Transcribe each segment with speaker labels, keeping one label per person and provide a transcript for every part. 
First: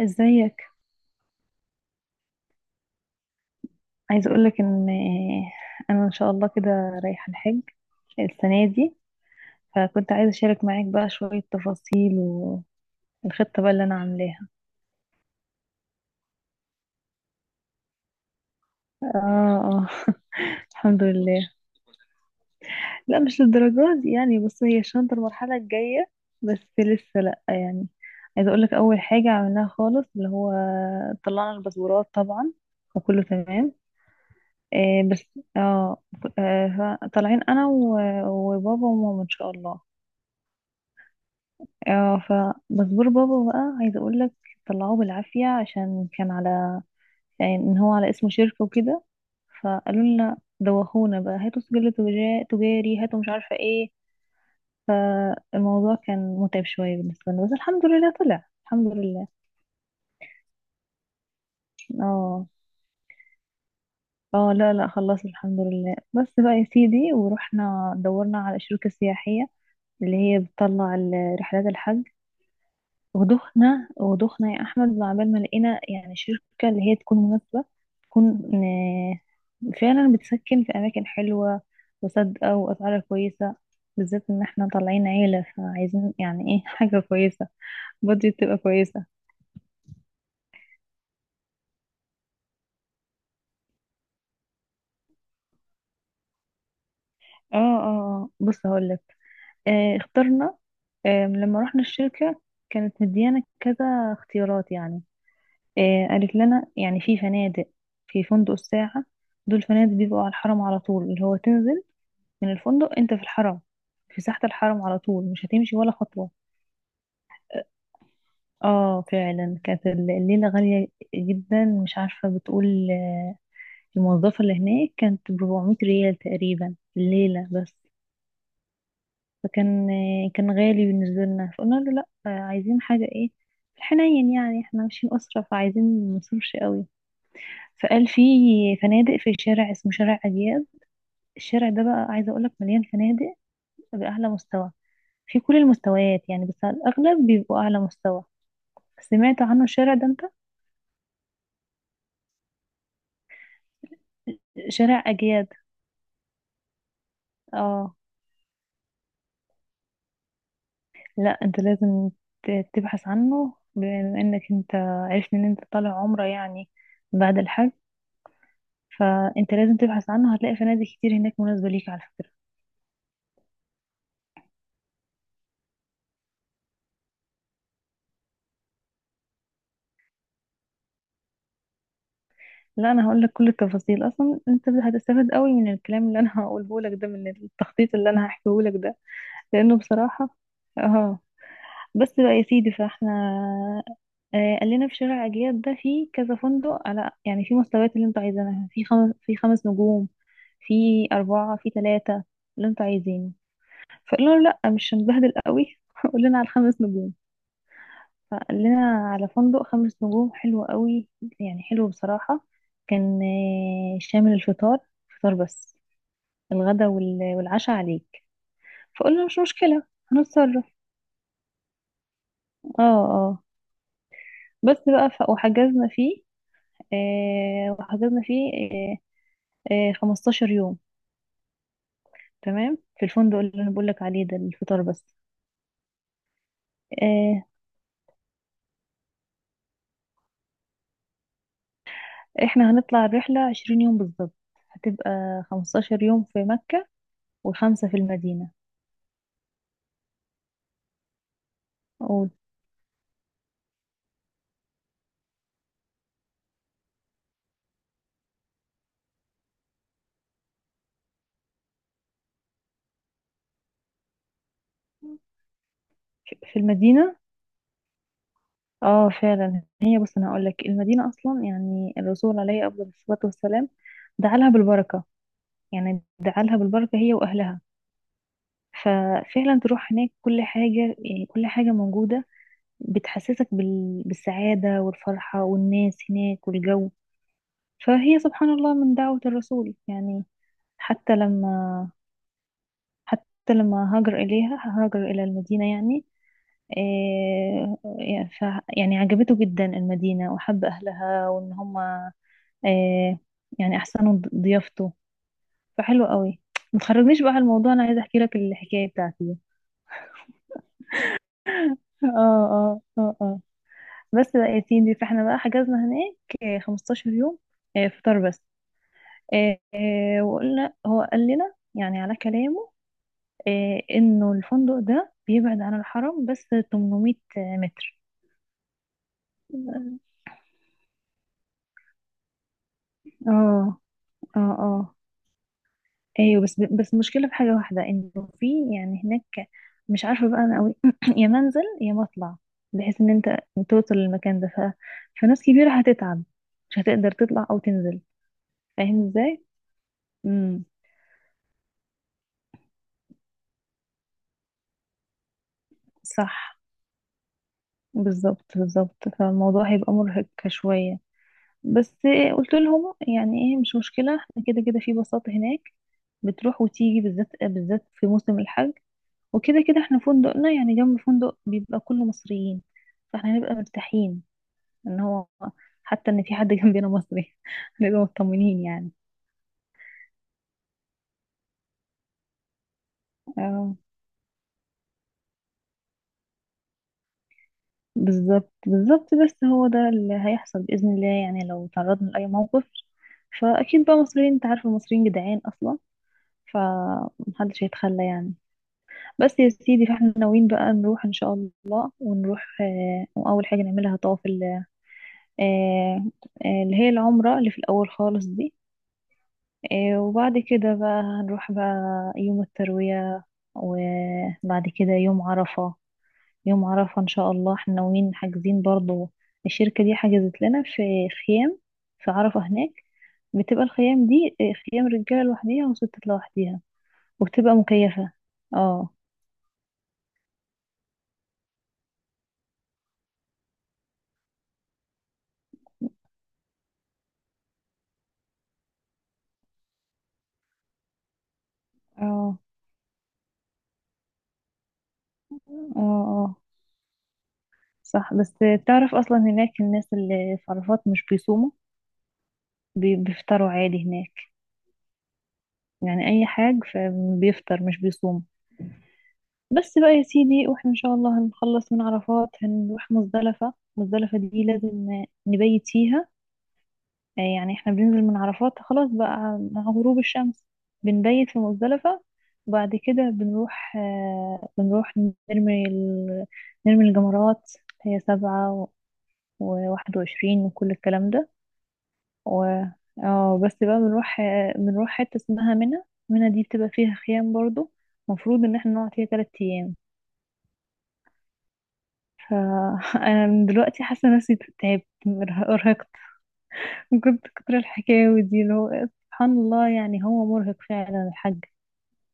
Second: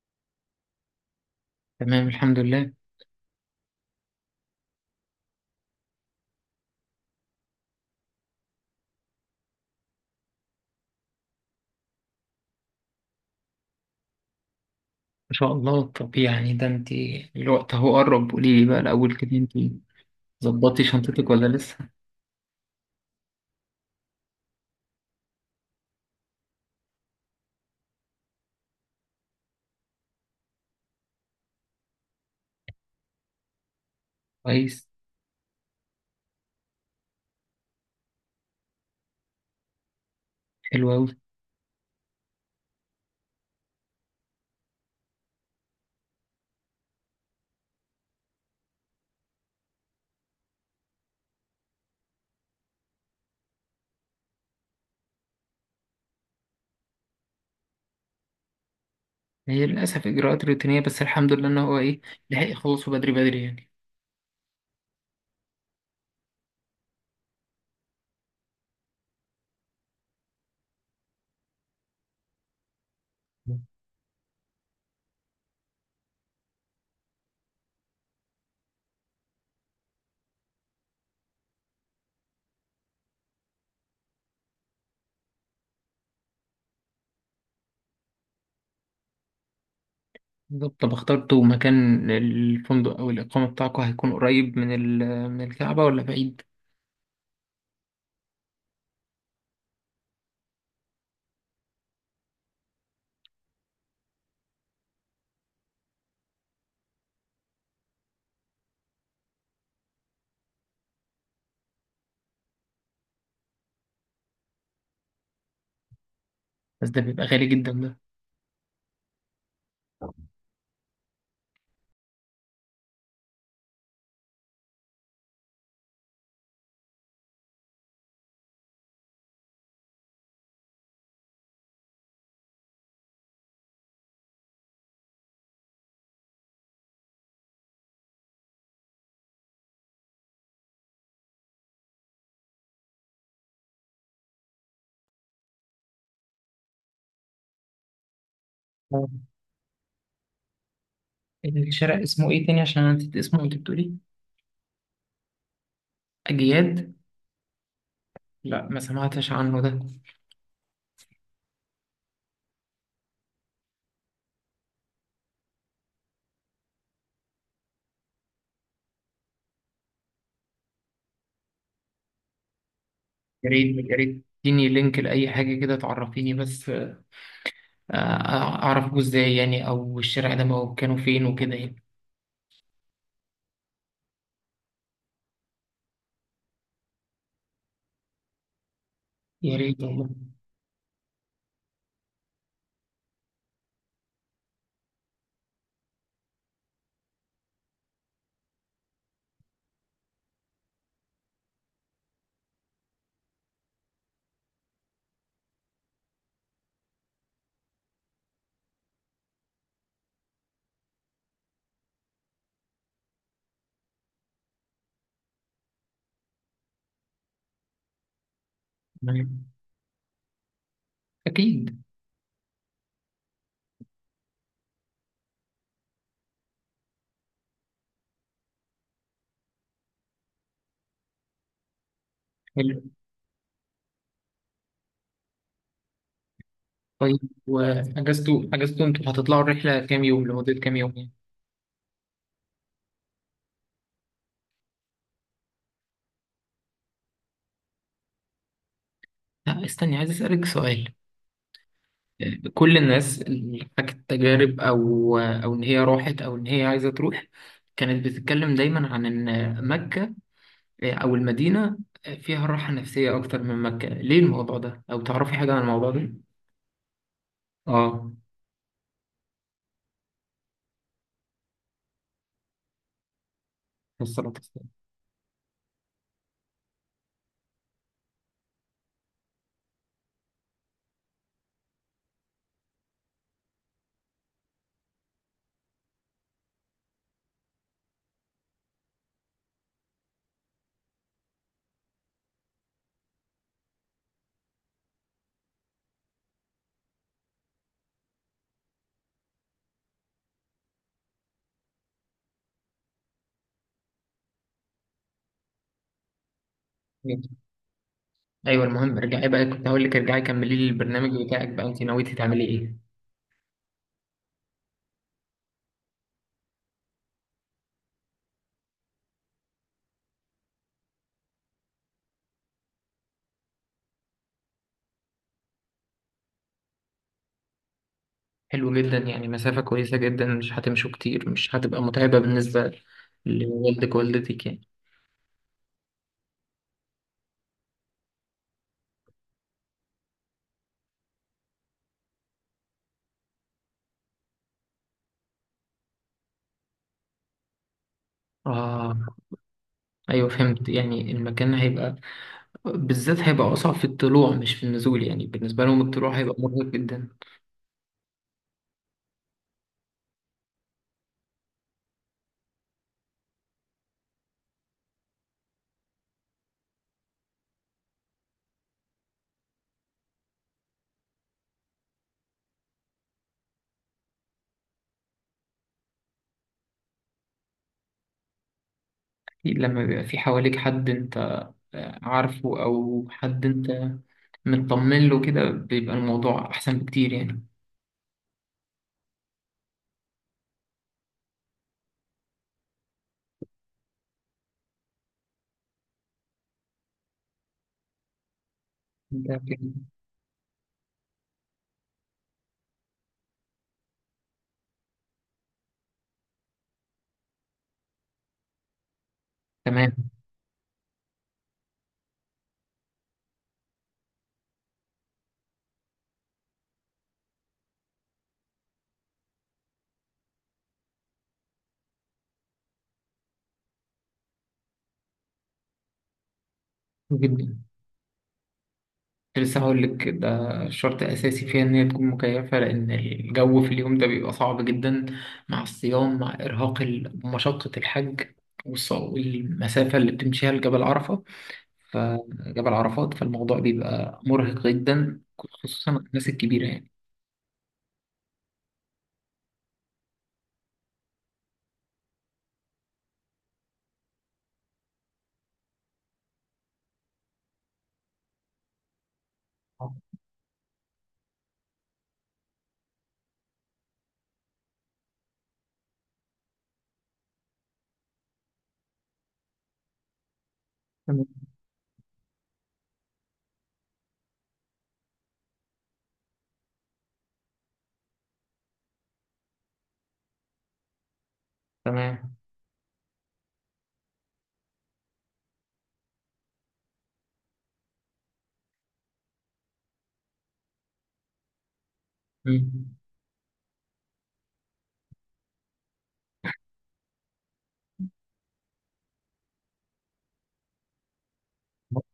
Speaker 1: ازيك؟
Speaker 2: تمام، الحمد لله. ان
Speaker 1: عايزه اقولك ان انا ان شاء الله كده رايحه الحج السنه دي. فكنت عايزه اشارك معاك بقى شويه تفاصيل والخطه بقى اللي انا عاملاها.
Speaker 2: شاء الله. طب يعني ده انت الوقت اهو قرب، قولي لي بقى الاول كده، انت
Speaker 1: اه، اه.
Speaker 2: ظبطتي
Speaker 1: الحمد
Speaker 2: شنطتك ولا
Speaker 1: لله.
Speaker 2: لسه؟
Speaker 1: لا، مش للدرجات دي يعني. بص هي الشنطه المرحله الجايه، بس لسه لا يعني. عايزه اقولك اول حاجه عملناها خالص اللي هو طلعنا الباسبورات طبعا، وكله تمام.
Speaker 2: كويس.
Speaker 1: بس اه طالعين انا وبابا وماما ان شاء الله.
Speaker 2: حلو قوي.
Speaker 1: اه، فمزبور بابا بقى عايزه اقول لك، طلعوه بالعافيه عشان كان على، يعني ان هو على اسمه شركه وكده. فقالوا لنا دوخونا بقى، هاتوا سجل تجاري، هاتوا مش عارفه ايه. فالموضوع كان متعب شويه بالنسبه لنا، بس الحمد لله طلع، الحمد لله.
Speaker 2: هي للاسف اجراءات روتينيه، بس الحمد لله ان هو ايه، لحق
Speaker 1: اه.
Speaker 2: يخلصوا بدري بدري يعني.
Speaker 1: اه، لا لا، خلاص الحمد لله. بس بقى يا سيدي، ورحنا دورنا على شركه سياحيه اللي هي بتطلع رحلات الحج. ودخنا ودخنا يا احمد، وعبال ما لقينا يعني شركه اللي هي تكون مناسبه، تكون فعلا بتسكن في اماكن حلوه وصادقه، واسعارها كويسه، بالذات ان احنا طالعين عيله فعايزين يعني ايه حاجه كويسه، بادجت تبقى كويسه.
Speaker 2: بالظبط. طب اخترتوا مكان الفندق او الاقامه بتاعكم هيكون قريب من من الكعبه ولا بعيد؟
Speaker 1: اه، اه. بص هقول لك. اخترنا. لما رحنا الشركه كانت مديانا كذا اختيارات يعني. قالت لنا يعني في فنادق، في فندق الساعه. دول فنادق بيبقوا على الحرم على طول، اللي هو تنزل من الفندق انت في الحرم، في ساحة الحرم على طول، مش هتمشي ولا خطوة.
Speaker 2: بس ده بيبقى غالي جدا ده.
Speaker 1: اه فعلا كانت الليلة غالية جدا، مش عارفة بتقول الموظفة اللي هناك، كانت بربعمية ريال تقريبا الليلة بس. فكان كان غالي بالنسبة لنا، فقلنا له لا، عايزين حاجة ايه في الحنين، يعني احنا ماشيين أسرة فعايزين منصرفش قوي. فقال في فنادق في شارع اسمه شارع أجياد. الشارع ده بقى عايزة أقولك مليان فنادق بأعلى مستوى، في كل المستويات يعني، بس على الأغلب بيبقوا أعلى مستوى.
Speaker 2: آه.
Speaker 1: سمعت عنه الشارع ده أنت؟
Speaker 2: الشارع اسمه ايه تاني عشان انا نسيت اسمه، انت بتقولي
Speaker 1: شارع أجياد.
Speaker 2: اجياد؟
Speaker 1: اه.
Speaker 2: لا، ما سمعتش عنه ده.
Speaker 1: لا أنت لازم تبحث عنه، بما إنك أنت عرفت إن أنت طالع عمرة يعني بعد الحج. فأنت لازم تبحث عنه، هتلاقي فنادق كتير هناك مناسبة ليك على فكرة.
Speaker 2: يا ريت يا ريت، اديني لينك لأي حاجة كده تعرفيني بس، أعرف جوز إزاي يعني، أو الشارع ده كانوا فين وكده يعني.
Speaker 1: لا أنا هقول لك كل التفاصيل، أصلا أنت هتستفاد قوي من الكلام اللي أنا هقوله لك ده، من التخطيط اللي أنا هحكيه لك ده.
Speaker 2: يا
Speaker 1: لأنه
Speaker 2: ريت والله.
Speaker 1: بصراحة. اه بس بقى يا سيدي، فاحنا قال لنا في شارع أجياد ده في كذا فندق على، يعني في مستويات اللي انتوا عايزينها، في خمس نجوم، في أربعة، في ثلاثة، اللي انتوا عايزينه. فقلنا له لأ مش هنبهدل قوي قول لنا على الخمس نجوم. فقال لنا على فندق خمس نجوم حلو قوي، يعني حلو بصراحة. كان شامل الفطار، فطار بس. الغدا والعشاء عليك. فقلنا مش
Speaker 2: تمام.
Speaker 1: مشكلة، هنتصرف.
Speaker 2: أكيد.
Speaker 1: اه. اه. بس بقى وحجزنا فيه. وحضرنا فيه 15 يوم. تمام.
Speaker 2: حلو.
Speaker 1: في الفندق اللي انا بقول لك عليه ده الفطار بس.
Speaker 2: طيب،
Speaker 1: آه
Speaker 2: وأجازتوا أنتوا هتطلعوا الرحلة كام يوم، لمدة كام يوم يعني؟
Speaker 1: احنا هنطلع الرحلة 20 يوم بالظبط. هتبقى 15 يوم في مكة، وخمسة في المدينة
Speaker 2: لا استني، عايز أسألك سؤال.
Speaker 1: و-
Speaker 2: كل الناس اللي حكت تجارب أو إن هي راحت أو إن هي عايزة تروح كانت بتتكلم دايما عن إن مكة أو المدينة فيها راحة نفسية أكتر من مكة، ليه الموضوع ده؟ أو تعرفي حاجة عن الموضوع ده؟
Speaker 1: في المدينة.
Speaker 2: آه،
Speaker 1: اه فعلا هي، بص انا هقول لك المدينة اصلا يعني الرسول عليه افضل الصلاة والسلام
Speaker 2: الصلاة
Speaker 1: دعالها
Speaker 2: والسلام.
Speaker 1: بالبركة، يعني دعالها بالبركة هي واهلها. ففعلا تروح هناك كل حاجة يعني، كل حاجة موجودة بتحسسك بالسعادة والفرحة، والناس هناك والجو. فهي سبحان الله من دعوة الرسول يعني. حتى لما حتى لما هاجر إليها، هاجر إلى المدينة، يعني إيه يعني يعني عجبته جدا المدينة، وحب أهلها وإن هما إيه، يعني أحسنوا ضيافته. فحلو قوي. ما تخرجنيش بقى على الموضوع، أنا عايزة أحكي لك
Speaker 2: أيوه،
Speaker 1: الحكاية
Speaker 2: المهم ارجعي
Speaker 1: بتاعتي.
Speaker 2: بقى، كنت هقول لك ارجعي كملي لي البرنامج بتاعك بقى، أنت
Speaker 1: اه،
Speaker 2: نويتي تعملي إيه؟
Speaker 1: اه، اه، اه. بس بقى يا سيدي فاحنا بقى حجزنا هناك 15 يوم، فطار بس. وقلنا هو قال لنا يعني على كلامه انه الفندق ده بيبعد عن الحرم بس 800 متر.
Speaker 2: حلو جدا، يعني مسافة كويسة جدا، مش هتمشوا كتير، مش هتبقى متعبة بالنسبة
Speaker 1: اه،
Speaker 2: لوالدك ووالدتك
Speaker 1: اه،
Speaker 2: يعني.
Speaker 1: اه. ايوه، بس المشكله في حاجه واحده، انه في يعني هناك، مش عارفه بقى انا قوي. يا منزل يا مطلع، بحيث ان انت توصل للمكان ده فناس كبيره هتتعب، مش هتقدر تطلع او تنزل،
Speaker 2: آه.
Speaker 1: فاهم ازاي؟
Speaker 2: أيوه
Speaker 1: امم.
Speaker 2: فهمت، يعني المكان هيبقى بالذات هيبقى أصعب في الطلوع مش في النزول، يعني بالنسبة لهم الطلوع هيبقى
Speaker 1: صح،
Speaker 2: مرهق جدا.
Speaker 1: بالظبط بالظبط، فالموضوع هيبقى مرهق شويه بس. قلت لهم يعني ايه مش مشكلة، احنا كده كده في بساطة هناك، بتروح وتيجي بالذات بالذات في موسم الحج. وكده كده احنا فندقنا يعني جنب فندق بيبقى كله مصريين، فاحنا هنبقى مرتاحين. ان هو حتى ان في حد جنبنا مصري هنبقى مطمنين يعني.
Speaker 2: لما بيبقى في حواليك حد أنت عارفه، أو حد
Speaker 1: اه،
Speaker 2: أنت مطمن له كده، بيبقى الموضوع أحسن بكتير يعني.
Speaker 1: بالظبط بالظبط. بس هو ده اللي هيحصل بإذن الله، يعني لو تعرضنا لأي موقف فأكيد بقى مصريين، انت عارفة المصريين جدعان أصلا، فمحدش هيتخلى يعني.
Speaker 2: ده
Speaker 1: بس يا
Speaker 2: كده.
Speaker 1: سيدي فاحنا ناويين بقى نروح ان شاء الله، ونروح واول حاجه نعملها طواف آه اللي هي العمره اللي في الاول خالص دي.
Speaker 2: تمام.
Speaker 1: وبعد كده بقى هنروح بقى يوم الترويه، وبعد كده يوم عرفه. يوم عرفه ان شاء الله احنا ناويين، حاجزين برضو، الشركه دي حجزت لنا في خيام في عرفه هناك. بتبقى الخيام دي خيام رجاله لوحديها وستات لوحديها،
Speaker 2: حلو
Speaker 1: وبتبقى
Speaker 2: جدا.
Speaker 1: مكيفه. اه،
Speaker 2: كنت لسه هقول لك ده، شرط أساسي فيها إن هي تكون مكيفة، لأن الجو في اليوم ده بيبقى صعب جدا، مع الصيام، مع إرهاق مشقة الحج، والمسافة اللي بتمشيها لجبل عرفة،
Speaker 1: اه،
Speaker 2: فجبل عرفات، فالموضوع بيبقى مرهق جدا،
Speaker 1: اه،
Speaker 2: خصوصا الناس
Speaker 1: اه.
Speaker 2: الكبيرة يعني.
Speaker 1: صح، بس تعرف اصلا هناك الناس اللي في عرفات مش بيصوموا، بيفطروا عادي هناك، يعني اي حاجة، فبيفطر مش بيصوم. بس بقى
Speaker 2: آه،
Speaker 1: يا سيدي، واحنا ان شاء الله هنخلص من عرفات هنروح مزدلفة. مزدلفة دي لازم نبيت فيها. يعني احنا بننزل من عرفات خلاص بقى مع غروب الشمس،
Speaker 2: تمام
Speaker 1: بنبيت في مزدلفة. وبعد كده بنروح نرمي ال... نرمي الجمرات. هي سبعة و21، وكل الكلام ده.
Speaker 2: تمام.
Speaker 1: و اه بس بقى بنروح حتة اسمها منى. منى دي بتبقى فيها خيام برضو، المفروض ان احنا نقعد فيها تلات ايام.
Speaker 2: مم.
Speaker 1: فانا من دلوقتي حاسة نفسي تعبت، ارهقت. كنت كتر الحكاوي دي اللي هو سبحان الله، يعني هو مرهق فعلا الحاج.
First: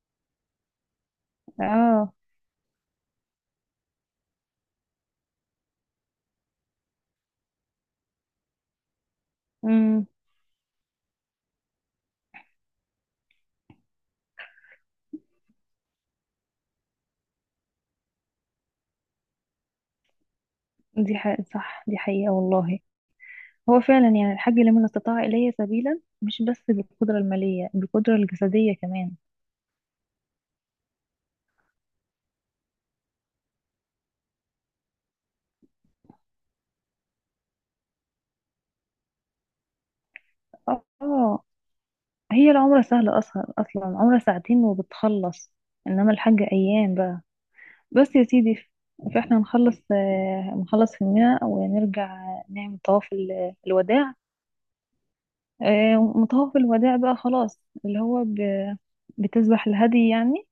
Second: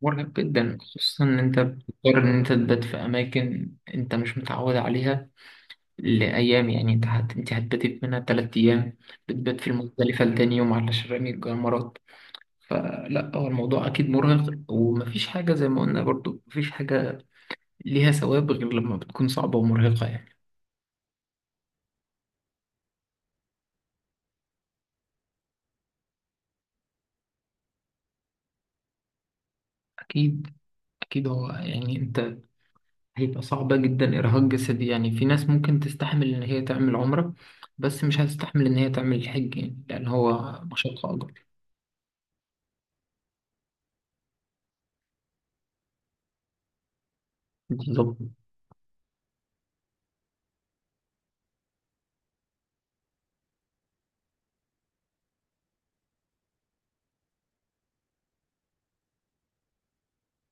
Speaker 2: مرهق جدا، خصوصا ان انت
Speaker 1: اه.
Speaker 2: بتضطر ان انت تبات في اماكن انت مش متعود عليها لايام، يعني انت انت هتبات منها تلات ايام، بتبات في
Speaker 1: امم.
Speaker 2: المختلفه لتاني يوم على شرامي الجمرات. فلا، هو الموضوع اكيد مرهق، ومفيش حاجه زي ما قلنا برضو مفيش حاجه ليها ثواب غير لما بتكون صعبه ومرهقه يعني.
Speaker 1: دي حقيقة، صح، دي حقيقة والله. هو فعلا يعني الحاج لمن استطاع إليه سبيلا، مش بس بالقدرة المالية، بالقدرة الجسدية كمان.
Speaker 2: اكيد. اكيد. هو يعني انت هيبقى صعبه جدا، ارهاق جسدي يعني، في ناس ممكن تستحمل ان هي تعمل عمره، بس مش هتستحمل ان هي تعمل الحج يعني، لان هو مشقه
Speaker 1: اه.
Speaker 2: اكبر.
Speaker 1: هي العمرة سهلة أصلا، أصلا عمرة ساعتين وبتخلص، إنما الحج أيام بقى. بس
Speaker 2: بالظبط.
Speaker 1: يا سيدي فإحنا نخلص هنا ونرجع، نعمل طواف الوداع. وطواف الوداع بقى خلاص اللي هو بتذبح الهدي يعني.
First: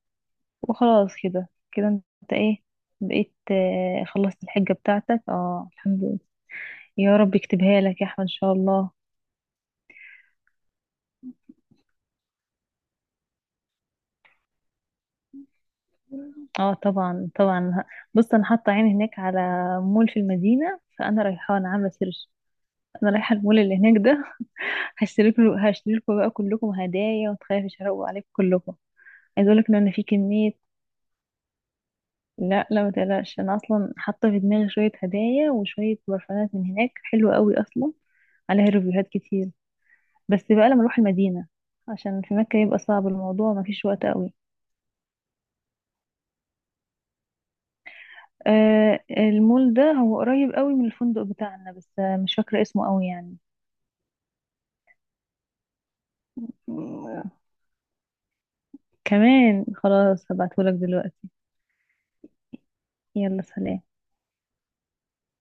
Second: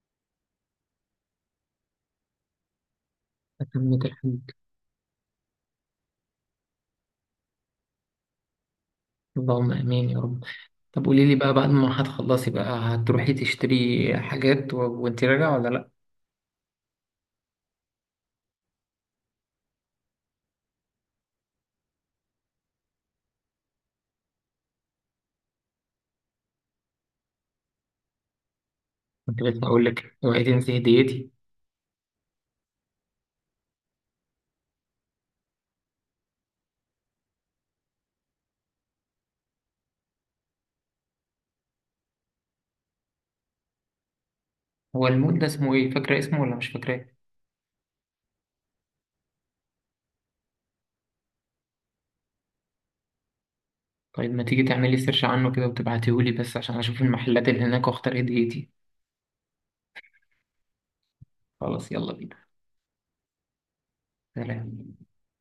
Speaker 1: وخلاص كده كده أنت إيه بقيت،
Speaker 2: تمت الحج.
Speaker 1: خلصت الحجة بتاعتك. اه الحمد لله. يا رب يكتبها لك يا أحمد إن شاء الله.
Speaker 2: اللهم امين يا رب. طب قولي لي بقى، بعد ما هتخلصي بقى هتروحي تشتري حاجات وانت راجعه ولا لا؟
Speaker 1: اه، طبعا طبعا. بص انا حاطه عيني هناك على مول في المدينه، فانا رايحه، انا عامله سيرش، انا رايحه المول اللي هناك ده. هشتري لكم بقى كلكم هدايا، وتخافي اشرقوا عليكم كلكم.
Speaker 2: كنت
Speaker 1: عايز اقول
Speaker 2: لسه
Speaker 1: لك ان
Speaker 2: هقول
Speaker 1: انا في
Speaker 2: لك اوعي
Speaker 1: كميه.
Speaker 2: تنسي هديتي.
Speaker 1: لا لا ما تقلقش، انا اصلا حاطه في دماغي شويه هدايا وشويه برفانات من هناك حلوه قوي اصلا، عليها ريفيوهات كتير. بس بقى لما اروح المدينه، عشان في مكه يبقى صعب الموضوع، ما فيش وقت قوي.
Speaker 2: هو المول ده اسمه ايه، فاكره اسمه ولا مش فاكراه؟
Speaker 1: المول ده هو قريب قوي من الفندق بتاعنا، بس مش فاكره اسمه قوي يعني.
Speaker 2: طيب ما تيجي تعملي سيرش عنه كده وتبعتيهولي بس عشان اشوف المحلات اللي هناك واختار هديتي.
Speaker 1: كمان خلاص، هبعتهولك دلوقتي.
Speaker 2: خلاص، يلا بينا.
Speaker 1: يلا سلام.
Speaker 2: سلام.